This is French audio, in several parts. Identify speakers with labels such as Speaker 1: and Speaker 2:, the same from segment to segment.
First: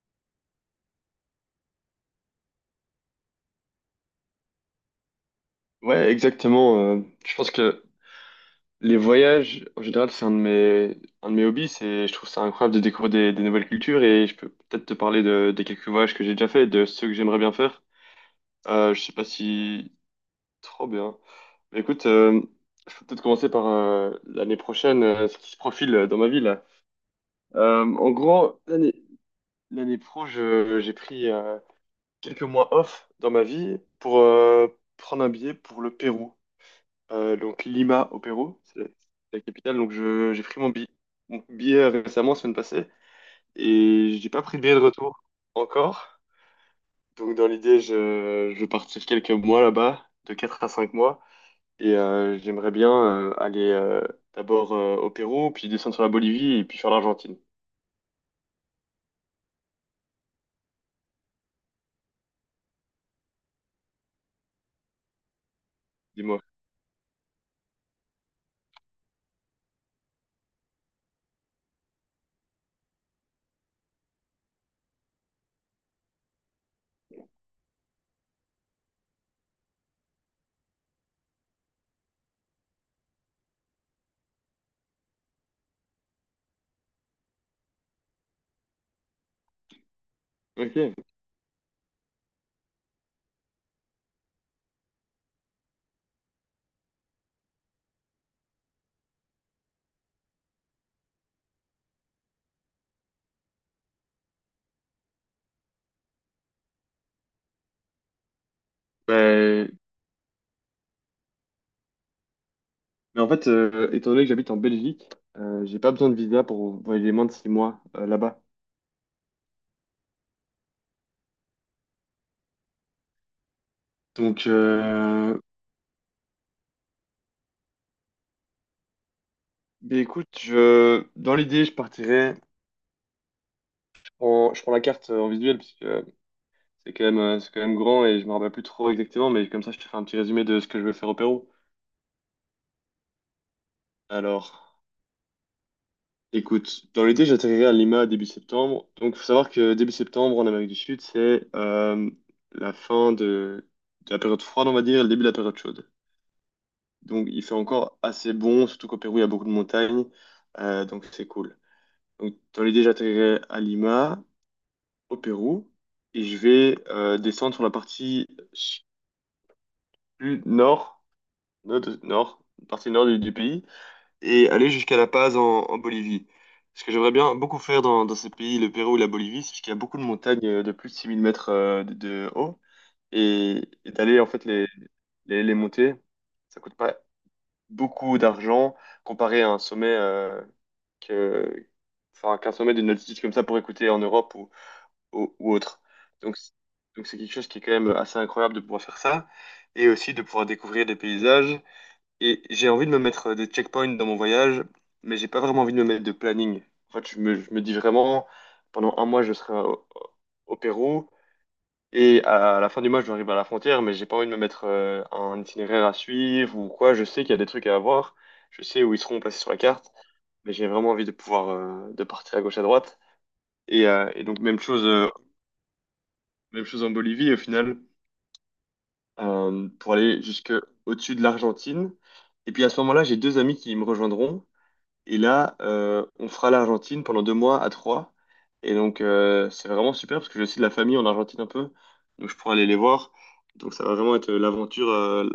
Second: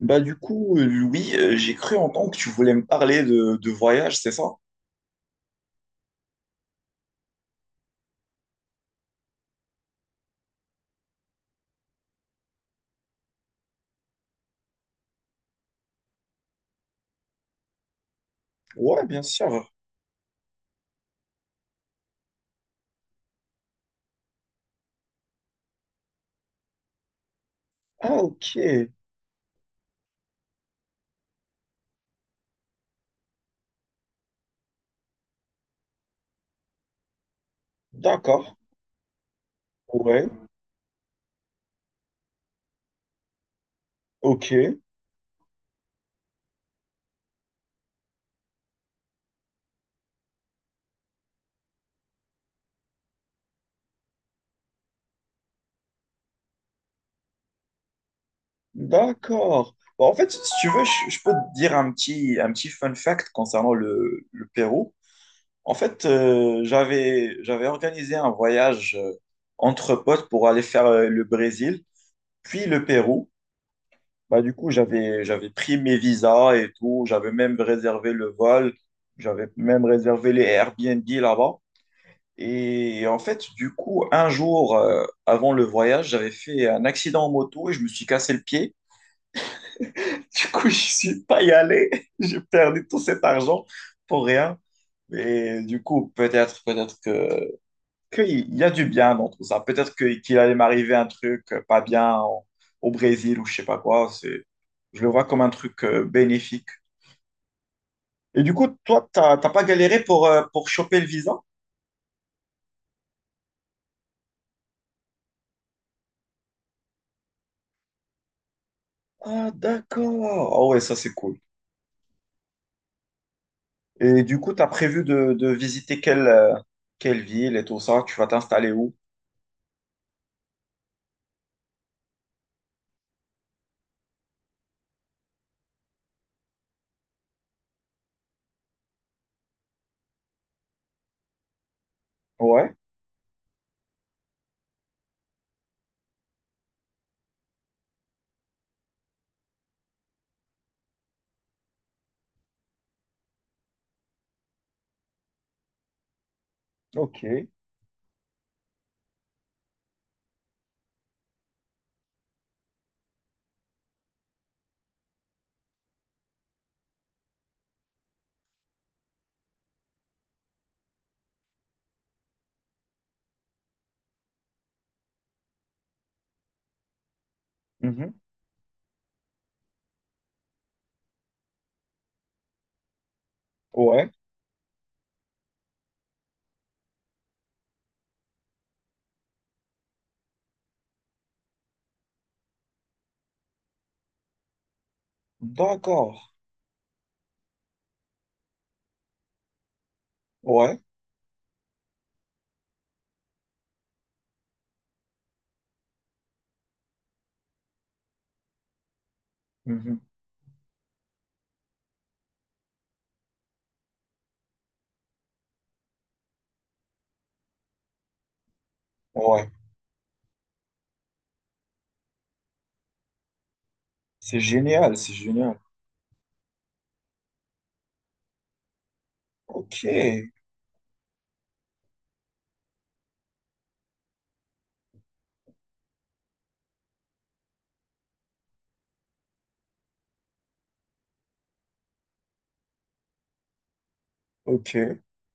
Speaker 1: Louis, j'ai cru entendre que tu voulais me parler de voyage, c'est ça?
Speaker 2: Ouais, exactement. Je pense que les voyages, en général, c'est un de mes hobbies. Je trouve ça incroyable de découvrir des nouvelles cultures et je peux peut-être te parler des quelques voyages que j'ai déjà fait, et de ceux que j'aimerais bien faire. Je
Speaker 1: Ouais,
Speaker 2: sais
Speaker 1: bien
Speaker 2: pas
Speaker 1: sûr.
Speaker 2: si trop bien. Mais écoute, je peux peut-être commencer par l'année prochaine, ce qui se profile dans ma vie là. En
Speaker 1: Ah ok,
Speaker 2: gros, l'année pro, j'ai pris quelques mois off dans ma vie pour prendre un billet pour le Pérou. Donc Lima au
Speaker 1: d'accord.
Speaker 2: Pérou, c'est la capitale. Donc
Speaker 1: Ouais,
Speaker 2: j'ai pris mon billet récemment, semaine passée, et j'ai pas
Speaker 1: ok,
Speaker 2: pris de billet de retour encore. Donc dans l'idée, je vais partir quelques mois là-bas, de 4 à 5 mois, et j'aimerais bien aller d'abord au Pérou, puis descendre sur la Bolivie, et puis faire l'Argentine.
Speaker 1: d'accord. Bah, en fait, si tu veux, je peux te dire un petit fun fact concernant le Pérou. En fait,
Speaker 2: Dis-moi.
Speaker 1: j'avais organisé un voyage entre potes pour aller faire le Brésil, puis le Pérou. Bah, du coup, j'avais pris mes visas et tout. J'avais même réservé le vol. J'avais même réservé les Airbnb là-bas. Et en fait, du coup, un jour avant le voyage, j'avais fait un accident en moto et je me suis cassé le pied. Du coup, je
Speaker 2: Ok.
Speaker 1: suis pas y allé. J'ai perdu tout cet argent pour rien. Et du coup, peut-être, peut-être que qu'il y a du bien dans tout ça. Qu'il allait m'arriver un truc pas bien au Brésil ou je sais pas quoi. Je le vois comme un truc bénéfique. Et du coup, toi, t'as pas
Speaker 2: Ouais.
Speaker 1: galéré pour choper le visa?
Speaker 2: Mais en fait, étant donné que j'habite en Belgique, j'ai pas besoin de visa pour voyager moins de 6 mois là-bas.
Speaker 1: Ah, d'accord. Ah ouais, ça c'est cool. Et du
Speaker 2: Donc,
Speaker 1: coup, tu as prévu de,
Speaker 2: euh,
Speaker 1: de visiter quelle, quelle ville et tout ça? Tu vas t'installer où?
Speaker 2: Mais écoute, dans l'idée, je partirais. Je prends la carte en visuel parce que c'est quand même grand et je me rappelle plus trop exactement, mais comme ça, je te fais un petit résumé de ce que je veux faire au Pérou.
Speaker 1: Ouais,
Speaker 2: Alors, écoute, dans l'idée, j'atterrirai à Lima début septembre. Donc, faut savoir que début septembre en Amérique du Sud, c'est la fin de la période froide, on va dire, et le début de la période chaude.
Speaker 1: ok.
Speaker 2: Donc, il fait encore assez bon, surtout qu'au Pérou, il y a beaucoup de montagnes, donc c'est cool. Donc, dans l'idée, j'atterrirai à Lima au Pérou et je vais descendre sur la partie plus nord, nord, nord- partie nord du pays et aller jusqu'à La Paz en Bolivie. Ce que j'aimerais bien beaucoup faire dans,
Speaker 1: Mhm.
Speaker 2: dans ces pays, le Pérou et la Bolivie, c'est qu'il y a beaucoup de montagnes de plus de 6 000 mètres de haut et
Speaker 1: Ouais,
Speaker 2: d'aller en fait les monter. Ça coûte pas beaucoup d'argent comparé à un sommet que, enfin, qu'un sommet d'une altitude comme ça pourrait coûter en Europe ou autre.
Speaker 1: d'accord.
Speaker 2: Donc, c- donc c'est quelque chose qui est quand même assez incroyable de pouvoir faire ça et aussi de pouvoir
Speaker 1: Ouais.
Speaker 2: découvrir des paysages. Et j'ai envie de me mettre des checkpoints dans mon voyage, mais j'ai pas vraiment envie de me mettre de planning. En fait, je me dis vraiment, pendant un mois, je serai au,
Speaker 1: Mhm.
Speaker 2: au Pérou et à la fin du mois, je vais arriver à la frontière, mais j'ai pas envie de me mettre un itinéraire à suivre ou quoi. Je sais qu'il y a des trucs à voir, je sais où ils seront placés
Speaker 1: Ouais.
Speaker 2: sur la carte, mais j'ai vraiment envie de pouvoir de partir à gauche à droite. Et donc
Speaker 1: C'est
Speaker 2: même chose
Speaker 1: génial,
Speaker 2: euh,
Speaker 1: c'est génial.
Speaker 2: même chose en Bolivie, au final,
Speaker 1: Ok,
Speaker 2: pour aller jusque au-dessus de l'Argentine. Et puis à ce moment-là, j'ai deux amis qui me rejoindront. Et là, on fera l'Argentine pendant 2 mois à trois. Et donc, c'est vraiment super parce que j'ai aussi de la famille en Argentine un peu. Donc, je pourrais aller les voir. Donc, ça va vraiment être
Speaker 1: ok.
Speaker 2: l'aventure, euh,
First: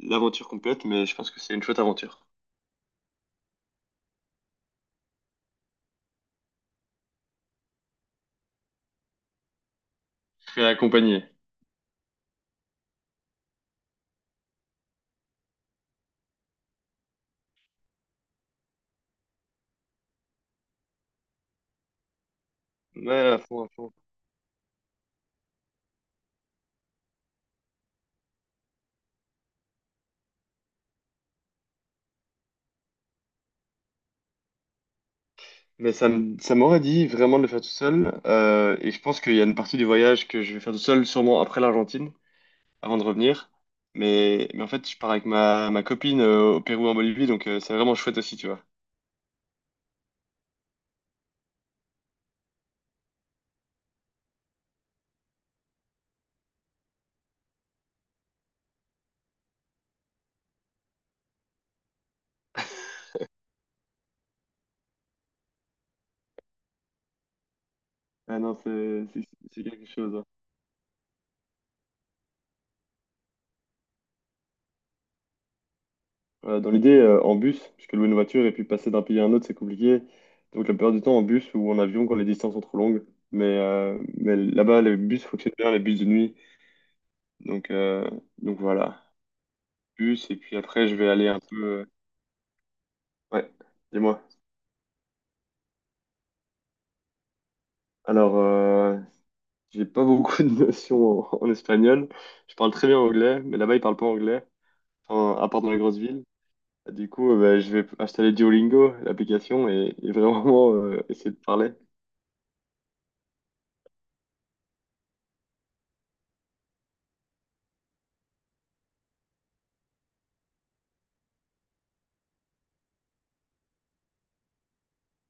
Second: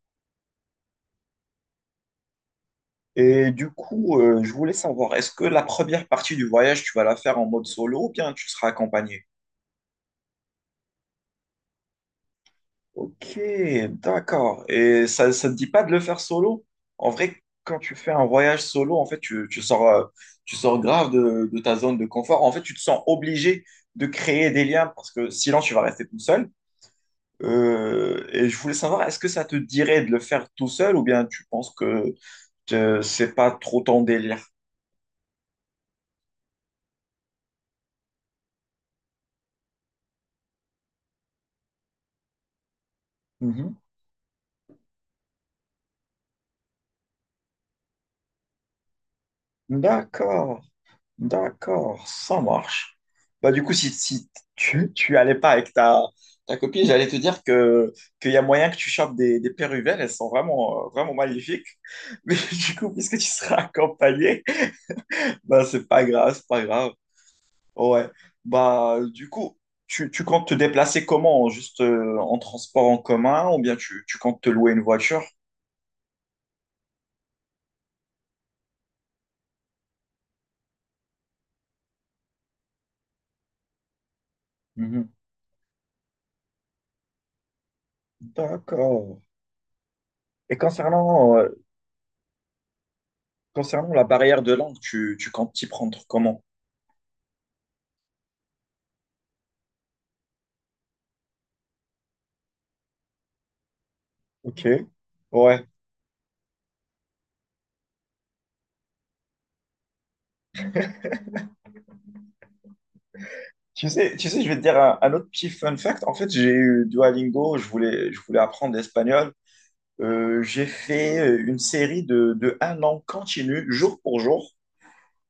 Speaker 2: l'aventure complète. Mais je pense que c'est une chouette aventure.
Speaker 1: Et du coup, je voulais savoir, est-ce que la première partie du voyage, tu vas la faire en mode solo ou bien tu seras accompagné?
Speaker 2: Je serai accompagné.
Speaker 1: Ok, d'accord. Et ça te dit pas de le faire solo? En vrai, quand tu fais un voyage solo, en fait, tu sors, tu sors grave de ta zone de confort. En fait, tu te sens
Speaker 2: Ouais, à
Speaker 1: obligé
Speaker 2: fond, à fond.
Speaker 1: de créer des liens parce que sinon, tu vas rester tout seul. Et je voulais savoir, est-ce que ça te dirait de le faire tout seul ou bien tu penses que c'est pas trop ton délire?
Speaker 2: Mais ça m'aurait dit vraiment de le faire tout seul. Et je pense qu'il y a une partie du voyage que je vais faire tout seul, sûrement après l'Argentine, avant de revenir.
Speaker 1: Mhm.
Speaker 2: Mais en fait, je pars avec ma copine au Pérou, en Bolivie, donc c'est vraiment chouette aussi, tu vois.
Speaker 1: D'accord. D'accord, ça marche. Bah, du coup, si tu allais pas avec ta, ta copine, j'allais te dire qu'il y a moyen que tu chopes des péruvelles, elles sont vraiment, vraiment magnifiques. Mais du coup, puisque tu seras accompagné, bah, c'est pas grave, c'est pas grave. Ouais.
Speaker 2: Ah non,
Speaker 1: Bah,
Speaker 2: c'est c'est-
Speaker 1: du coup,
Speaker 2: c'est quelque
Speaker 1: tu,
Speaker 2: chose,
Speaker 1: tu
Speaker 2: hein.
Speaker 1: comptes te déplacer comment? Juste en transport en commun ou bien tu comptes te louer une voiture?
Speaker 2: Dans l'idée, en bus, parce que louer une voiture et puis passer d'un pays à un autre, c'est compliqué. Donc la plupart du temps en bus ou en avion quand les distances sont trop longues. Mais là-bas, les
Speaker 1: Mhm.
Speaker 2: bus fonctionnent bien, les bus de nuit. Donc, euh, donc voilà,
Speaker 1: D'accord.
Speaker 2: bus. Et puis
Speaker 1: Et
Speaker 2: après, je vais aller
Speaker 1: concernant,
Speaker 2: un peu. Ouais,
Speaker 1: concernant la
Speaker 2: dis-moi.
Speaker 1: barrière de langue, tu comptes t'y prendre comment?
Speaker 2: Alors, j'ai pas beaucoup de notions en espagnol. Je parle très bien anglais, mais là-bas, ils parlent pas anglais,
Speaker 1: Ok,
Speaker 2: enfin, à part
Speaker 1: ouais.
Speaker 2: dans les grosses villes. Du coup, bah, je vais installer Duolingo, l'application, et vraiment essayer de parler.
Speaker 1: Tu sais, je vais te dire un autre petit fun fact. En fait, j'ai eu Duolingo, je voulais apprendre l'espagnol. J'ai fait une série de un an continu, jour pour jour.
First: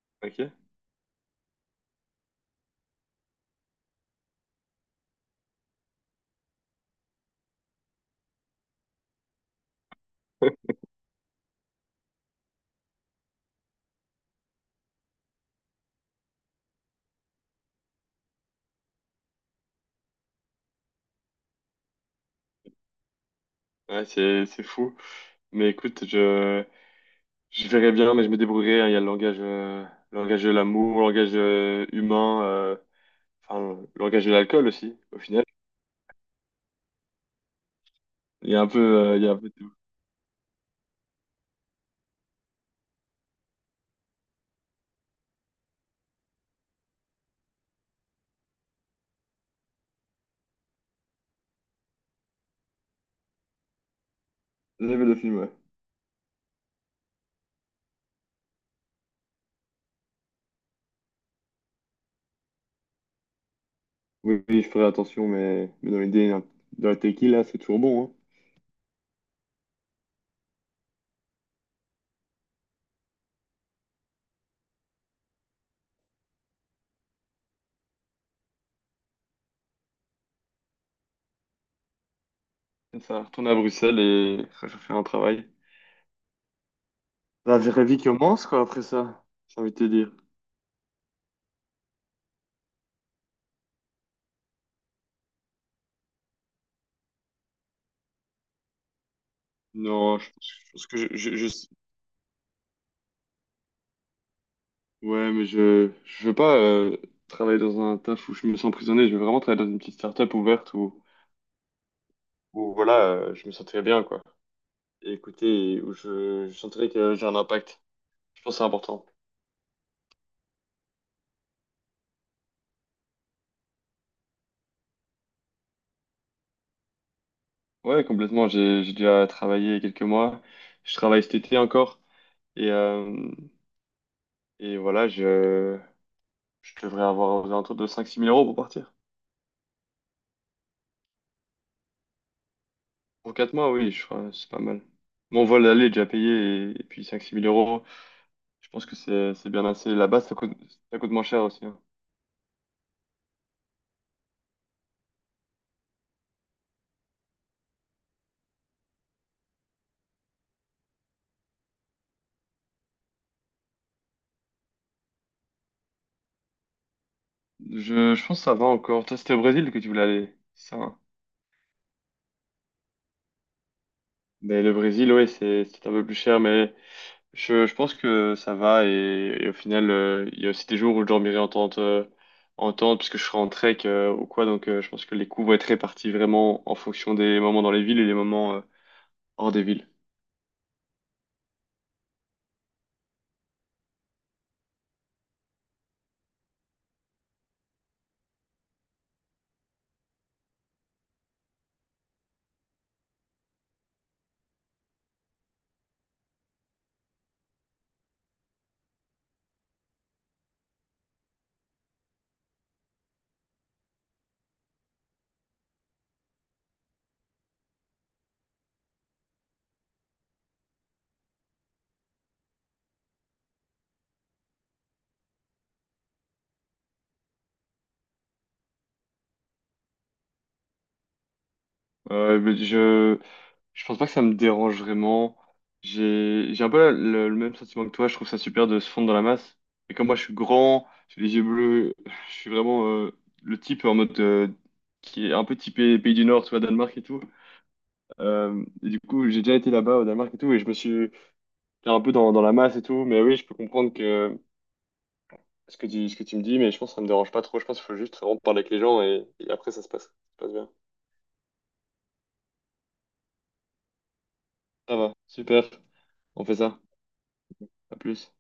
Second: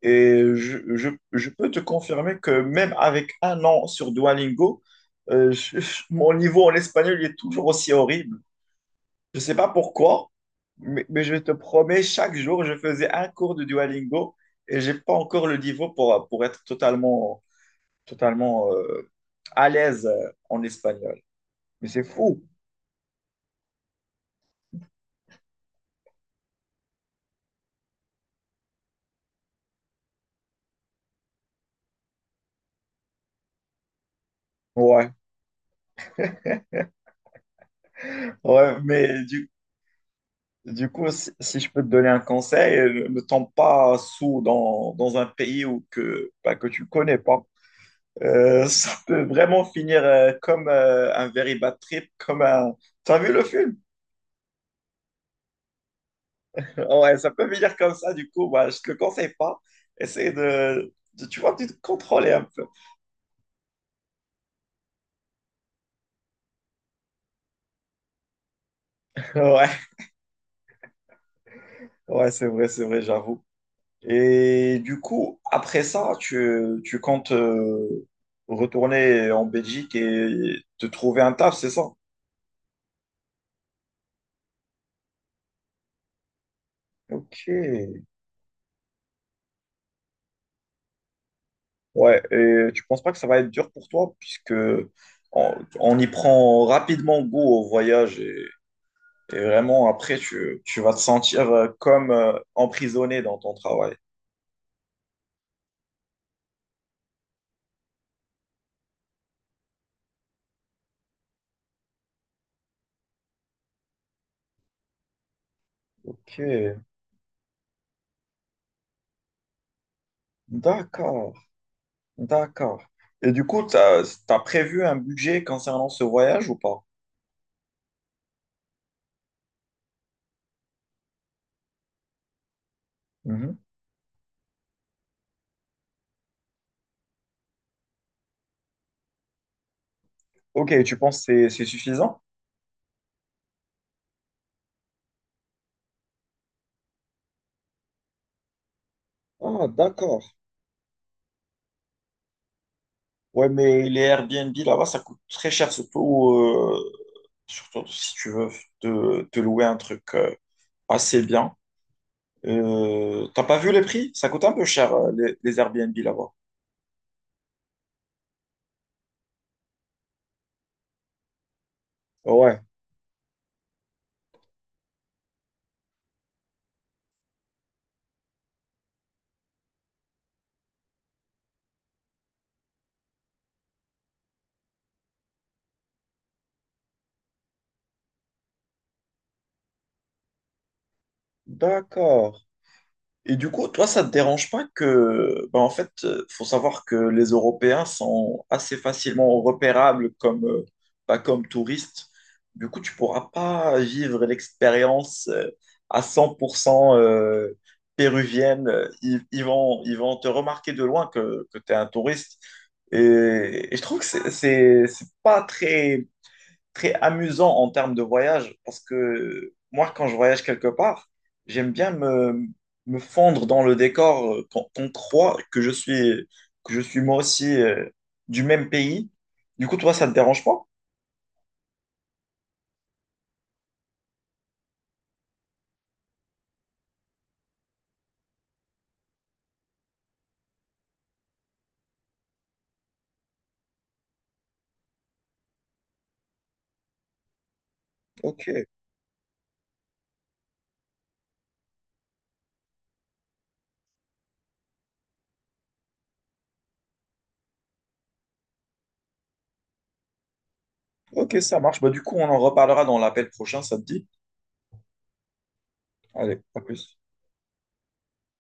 Speaker 1: Et
Speaker 2: Ok?
Speaker 1: je peux te confirmer que même avec un an sur Duolingo, mon niveau en espagnol il est toujours aussi horrible. Je ne sais pas pourquoi, mais je te promets, chaque jour, je faisais un cours de Duolingo et j'ai pas encore le niveau pour être totalement totalement à l'aise en espagnol. Mais c'est fou.
Speaker 2: Ouais, c'est fou. Mais écoute, je verrai bien, mais je me débrouillerai, hein. Il y a le langage de l'amour, le langage humain, enfin le langage de l'alcool aussi.
Speaker 1: Ouais,
Speaker 2: Au final, il y a un
Speaker 1: ouais,
Speaker 2: peu, il
Speaker 1: mais
Speaker 2: y a un peu de tout.
Speaker 1: du coup, si, si je peux te donner un conseil, ne tombe pas sous dans un pays où que, bah, que tu connais pas. Ça peut vraiment finir comme un very bad trip, comme un... T'as vu le film?
Speaker 2: J'ai vu le film, ouais.
Speaker 1: Ouais, ça peut finir comme ça, du coup, bah, je te le conseille pas. Essaye de, tu vois, de te contrôler un peu.
Speaker 2: Oui, oui, je ferai attention, mais dans l'idée, hein, dans la tequila, c'est toujours bon. Hein.
Speaker 1: Ouais, ouais, c'est vrai, j'avoue. Et du coup, après ça, tu comptes retourner en Belgique et te trouver un taf, c'est ça?
Speaker 2: Ça, retourner à Bruxelles et rechercher un travail.
Speaker 1: Ok.
Speaker 2: La vraie vie commence, quoi, après ça, j'ai envie de te dire.
Speaker 1: Ouais, et tu penses pas que ça va être dur pour toi, puisque on, on y prend rapidement goût au voyage et vraiment après,
Speaker 2: Non, je pense,
Speaker 1: tu,
Speaker 2: je
Speaker 1: tu
Speaker 2: pense
Speaker 1: vas te
Speaker 2: que
Speaker 1: sentir
Speaker 2: je-
Speaker 1: comme emprisonné dans ton travail.
Speaker 2: Ouais, mais je veux pas travailler dans un taf où je me sens emprisonné. Je veux vraiment travailler dans une petite start-up ouverte où voilà, je me sentirais bien, quoi. Et écoutez, où
Speaker 1: Ok.
Speaker 2: je sentirais que j'ai un impact. Je pense que c'est important.
Speaker 1: D'accord, d'accord. Et du coup, t'as prévu un budget concernant ce voyage ou pas?
Speaker 2: Ouais, complètement. J'ai déjà travaillé quelques mois. Je travaille cet été encore. Et, euh, et voilà, je devrais avoir aux alentours de 5 à 6 000 € pour partir.
Speaker 1: Ok, tu penses que c'est suffisant?
Speaker 2: Pour 4 mois, oui, je crois, c'est pas mal. Mon vol aller est déjà payé, et puis cinq six mille euros, je pense que c'est bien
Speaker 1: Ah,
Speaker 2: assez. Là-bas,
Speaker 1: d'accord.
Speaker 2: ça coûte moins cher aussi, hein.
Speaker 1: Ouais, mais les Airbnb là-bas, ça coûte très cher, surtout, surtout si tu veux te louer un truc assez bien. T'as pas vu les prix? Ça coûte un peu cher, les Airbnb là-bas.
Speaker 2: Je pense que ça va encore. Toi, c'était au Brésil que tu voulais aller, c'est ça, hein.
Speaker 1: Ouais,
Speaker 2: Mais le Brésil, oui, c'est un peu plus cher, mais je pense que ça va. Et au final, il y a aussi des jours où je dormirai en tente, puisque je serai en trek ou quoi. Donc, je pense que les coûts vont être répartis vraiment en fonction des moments dans les villes et les moments hors des villes.
Speaker 1: d'accord. Et du coup, toi, ça te dérange pas que, ben, en fait, faut savoir que les Européens sont assez facilement repérables comme, pas comme touristes. Du coup, tu pourras pas vivre l'expérience à 100% péruvienne. Ils vont te remarquer de loin que tu es un touriste. Et je trouve que c'est pas très très amusant en termes de voyage parce que moi, quand je voyage quelque part, j'aime bien me fondre dans le décor qu'on qu'on croit que je suis moi aussi du même pays. Du coup, toi, ça ne te dérange pas?
Speaker 2: Euh, mais je, Je pense pas que ça me dérange vraiment. J'ai un peu le même sentiment que toi. Je trouve ça super de se fondre dans la masse. Et comme moi, je suis grand, j'ai les yeux bleus, je suis vraiment le type en mode qui est un peu typé pays du Nord, tu vois, Danemark et tout.
Speaker 1: Ok.
Speaker 2: Et du coup, j'ai déjà été là-bas au Danemark et tout, et je me suis fait un peu dans la masse et tout. Mais oui, je peux comprendre que ce que tu me dis, mais je pense que ça me dérange pas trop. Je pense qu'il faut juste vraiment parler avec les gens et après, ça se passe. Ça se passe bien.
Speaker 1: Ok, ça marche. Bah, du coup, on en reparlera dans l'appel prochain, ça te dit?
Speaker 2: Ça va, super.
Speaker 1: Allez,
Speaker 2: On fait
Speaker 1: à
Speaker 2: ça.
Speaker 1: plus.
Speaker 2: À plus.